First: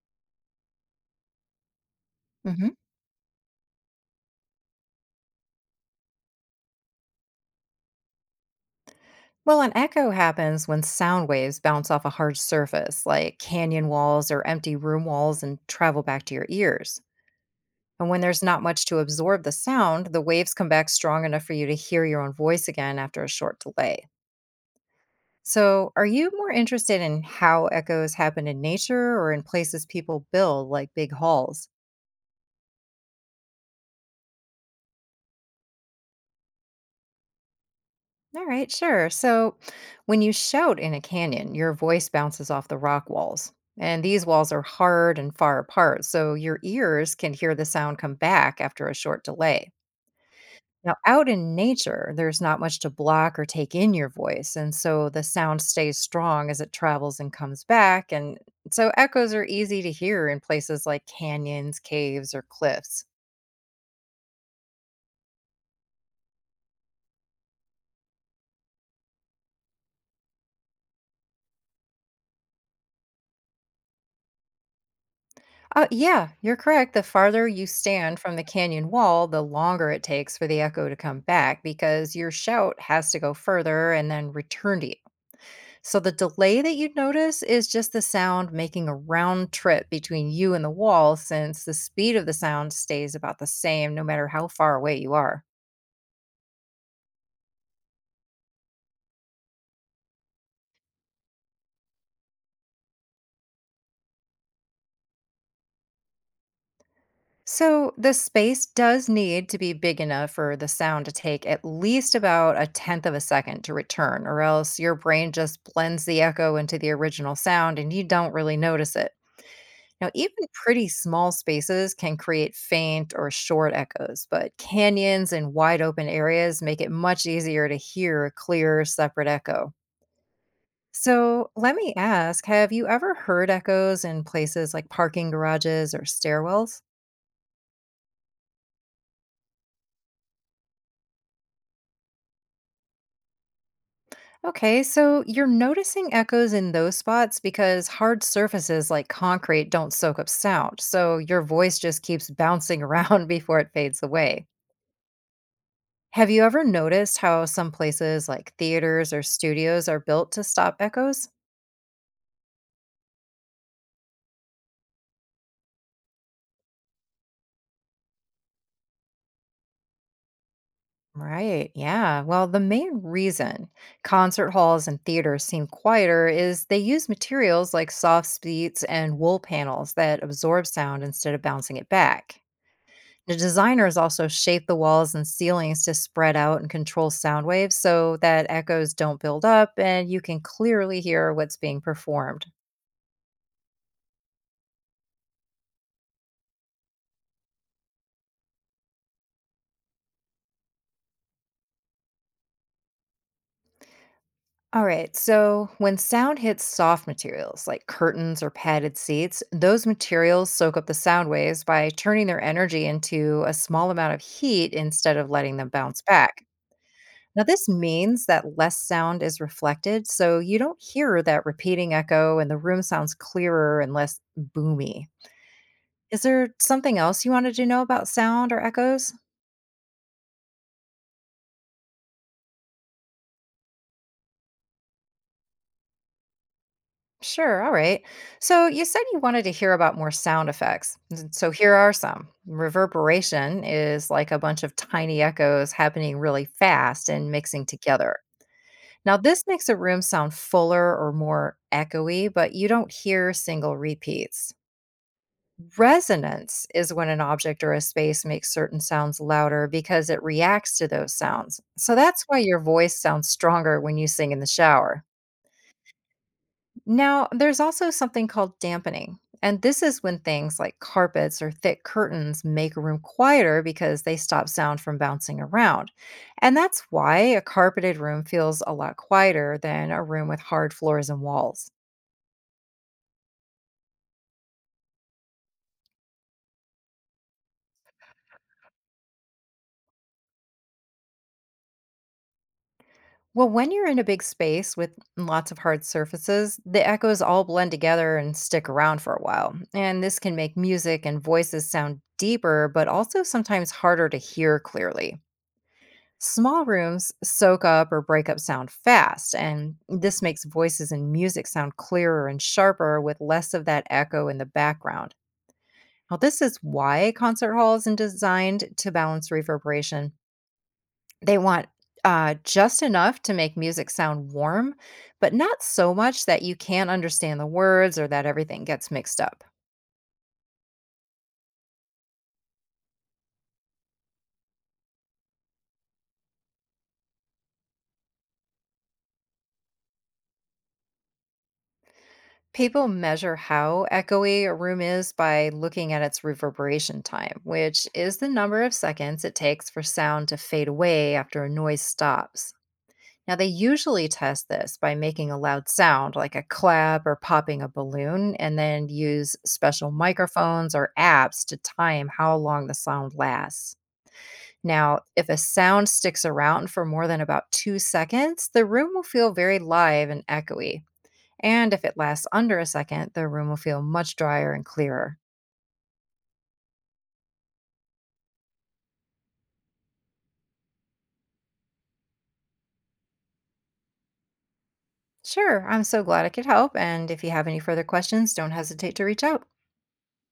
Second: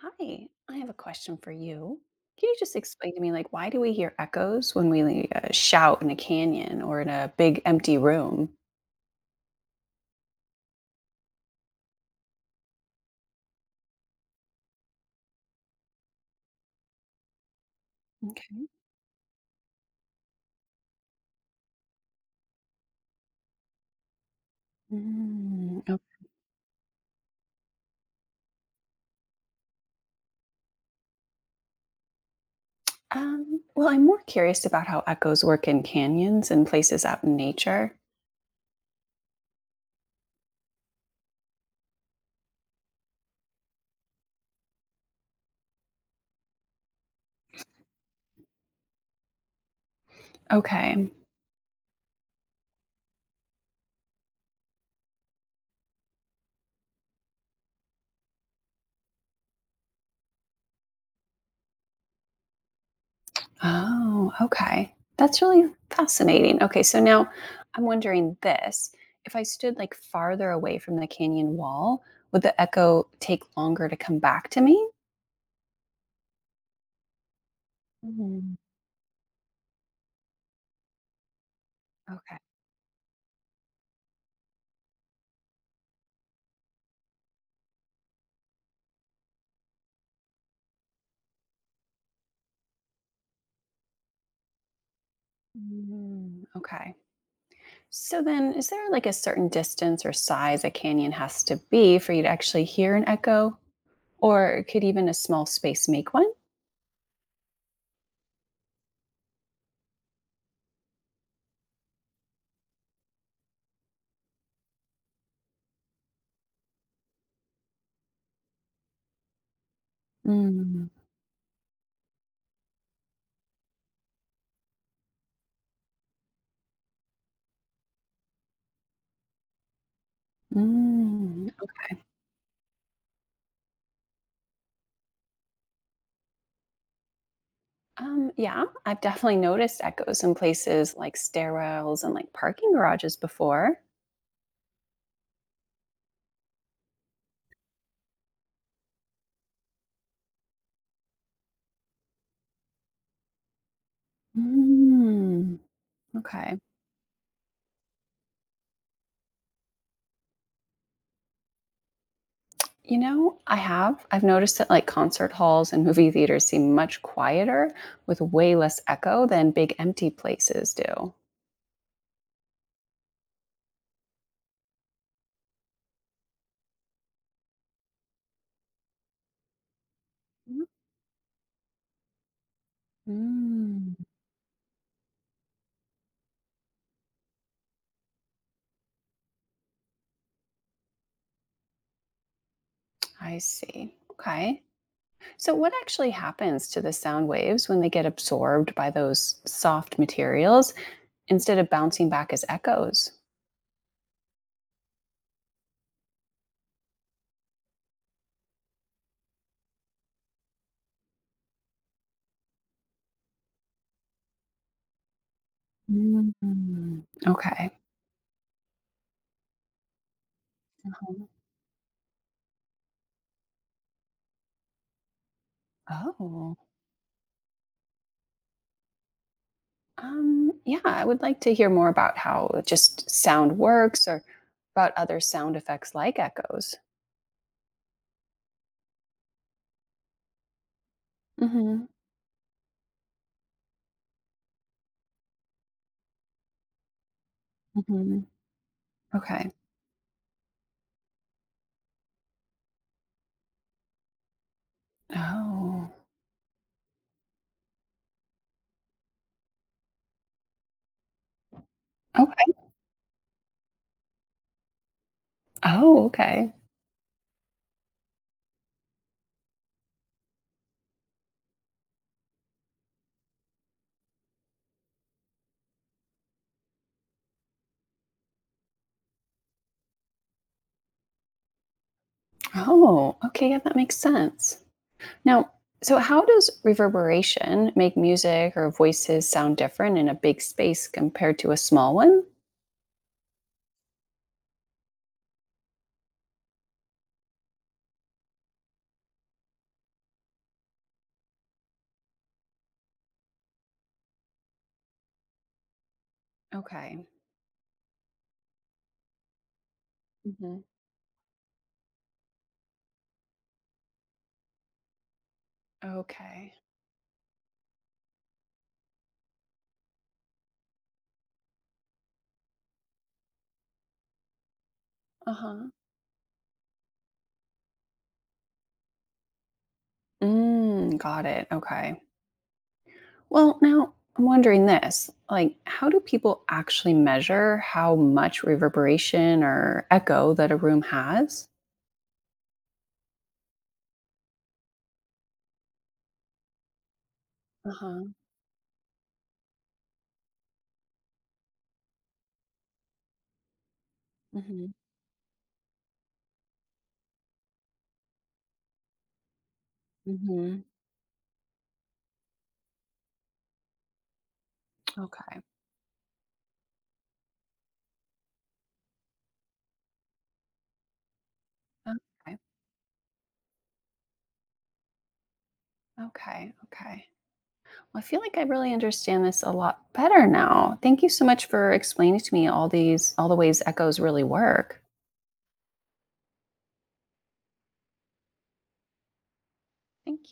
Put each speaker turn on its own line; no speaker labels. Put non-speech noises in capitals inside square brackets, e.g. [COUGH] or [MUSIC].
Hi, I have a question for you. Can you just
hmm
explain to me, like, why do we hear echoes when we shout in a canyon or in a big empty room?
Well, an echo happens when sound waves bounce off a hard surface, like canyon walls or empty room walls, and travel back to your ears. And when there's not
Okay.
much to absorb the sound, the waves come back strong enough for you to hear your own voice again after a short delay.
Mm,
So,
o-
are you more interested in how echoes happen in nature or in places people build, like big halls?
well, I'm more curious about how echoes work in canyons and places out in nature.
All right, sure. So when you shout in a canyon, your voice bounces off the rock walls. And these walls are hard and far apart, so your ears can hear the sound come back after a short delay. Now,
Okay.
out in nature, there's not much to block or take in your voice, and so the sound stays strong as it travels and comes back. And so echoes are easy to hear in places like canyons, caves, or cliffs.
Oh, okay. That's really fascinating. Okay, so now I'm wondering this. If I stood like farther away from the canyon wall, would the echo take longer to come back to me?
Yeah, you're correct. The farther you stand from the
Mhm.
canyon wall, the longer it takes for the echo to come back because your
Okay.
shout has to go further and then return to you. So the delay that you'd notice is just the sound making a round trip between you and the wall since the speed of the sound stays about the same no matter how far away you are.
Mm, okay. So then, is there like a certain distance or size a canyon has to be for you to actually hear an echo? Or could even a small space make one?
So the space does need to be big enough for the sound to take at least about a tenth of a second to return, or else your brain just blends the echo into the original sound and you don't really notice it. Now, even pretty
Mm,
small spaces can create faint or short echoes, but canyons and wide open areas make it much easier to hear a clear, separate echo.
mm.
So, let me ask have you ever heard echoes in places like parking garages or stairwells?
Yeah, I've definitely noticed echoes in places like stairwells and like parking garages before.
Okay, so you're noticing echoes in those spots because hard surfaces like concrete don't soak up sound, so your voice just keeps bouncing around [LAUGHS] before it fades away.
Mm,
Have you
okay.
ever noticed how some places like theaters or studios are built to stop echoes?
You know, I have. I've noticed that like concert halls and movie theaters seem much quieter with way less echo than big empty places do.
Right, yeah. Well, the main reason concert halls and theaters seem quieter is they use materials like soft seats and wool panels that absorb sound instead of bouncing it back. The
Mm,
designers also shape the walls and ceilings to spread out and control sound waves so that echoes don't build up and you can clearly hear what's being performed.
I see. Okay. So, what actually happens to the sound waves when they get absorbed by those soft materials instead of bouncing back as echos?
All right, so when sound hits soft materials like curtains or padded seats, those materials soak up the sound waves by turning their energy into a small amount of heat instead of letting them bounce back.
Mm,
Now, this
okay.
means that less sound is reflected, so you don't hear
Um,
that repeating echo and the room sounds clearer and less boomy. Is there
Oh,
something else you wanted to know about sound or echoes?
yeah. I would like to hear more about how just sound works or about other sound effects like echos.
Sure, all right. So, you said you wanted to hear about more sound effects. So, here
Hmm.
are some. Reverberation is like a bunch of tiny echoes happening really fast and mixing together.
Hmm.
Now, this
Okay.
makes a room sound fuller or more echoey, but you don't hear single repeats.
Oh,
Resonance is when an object or a space makes certain sounds louder because it reacts to those sounds. So, that's why
okay.
your voice sounds stronger when you sing in the shower.
Oh, okay.
Now, there's also something called dampening. And this is when things like carpets or thick curtains make a room quieter because they stop sound from bouncing around. And that's why a carpeted room feels a lot quieter than a room with hard floors and walls.
Oh, okay. Yeah, that makes sense. Now, so how does reverberation make music or voices sound different in a big space compared to a small one?
Well, when you're in a big space with lots of hard surfaces, the echoes all blend together and stick around for a while. And this can make music and voices sound deeper, but also sometimes harder to hear clearly. Small
Okay.
rooms soak up or break up sound fast, and this makes
Hmm.
voices and music sound clearer and sharper with less of that echo in the background. Now, this
Okay.
is why concert halls are designed to balance reverberation. They want just enough to make music sound warm, but
Uh
not
huh.
so much that you can't understand the words or that everything gets mixed up.
Mm, got it. Okay. Well, now I'm wondering this like, how do people actually measure how much reverberation or echo that a room has?
People measure how echoey a room is by looking at its reverberation time,
Uh
which
huh.
is the number of seconds it takes for sound to fade away after a noise stops. Now, they usually test
Mm-hmm.
this by making a loud sound like a clap or popping a balloon, and then use special
Mm-hmm.
microphones or apps to time how long the sound lasts. Now, if a
Okay.
sound sticks around for more than about 2 seconds, the room will feel very live and echoey. And if it lasts
Okay.
under a second, the room will feel much drier and clearer.
Okay. Okay. I feel like I really understand this a lot better now. Thank you so much for explaining to me all the ways echoes really work.
Sure, I'm so glad I could help. And if you have any further questions, don't hesitate to reach out.
Thank you.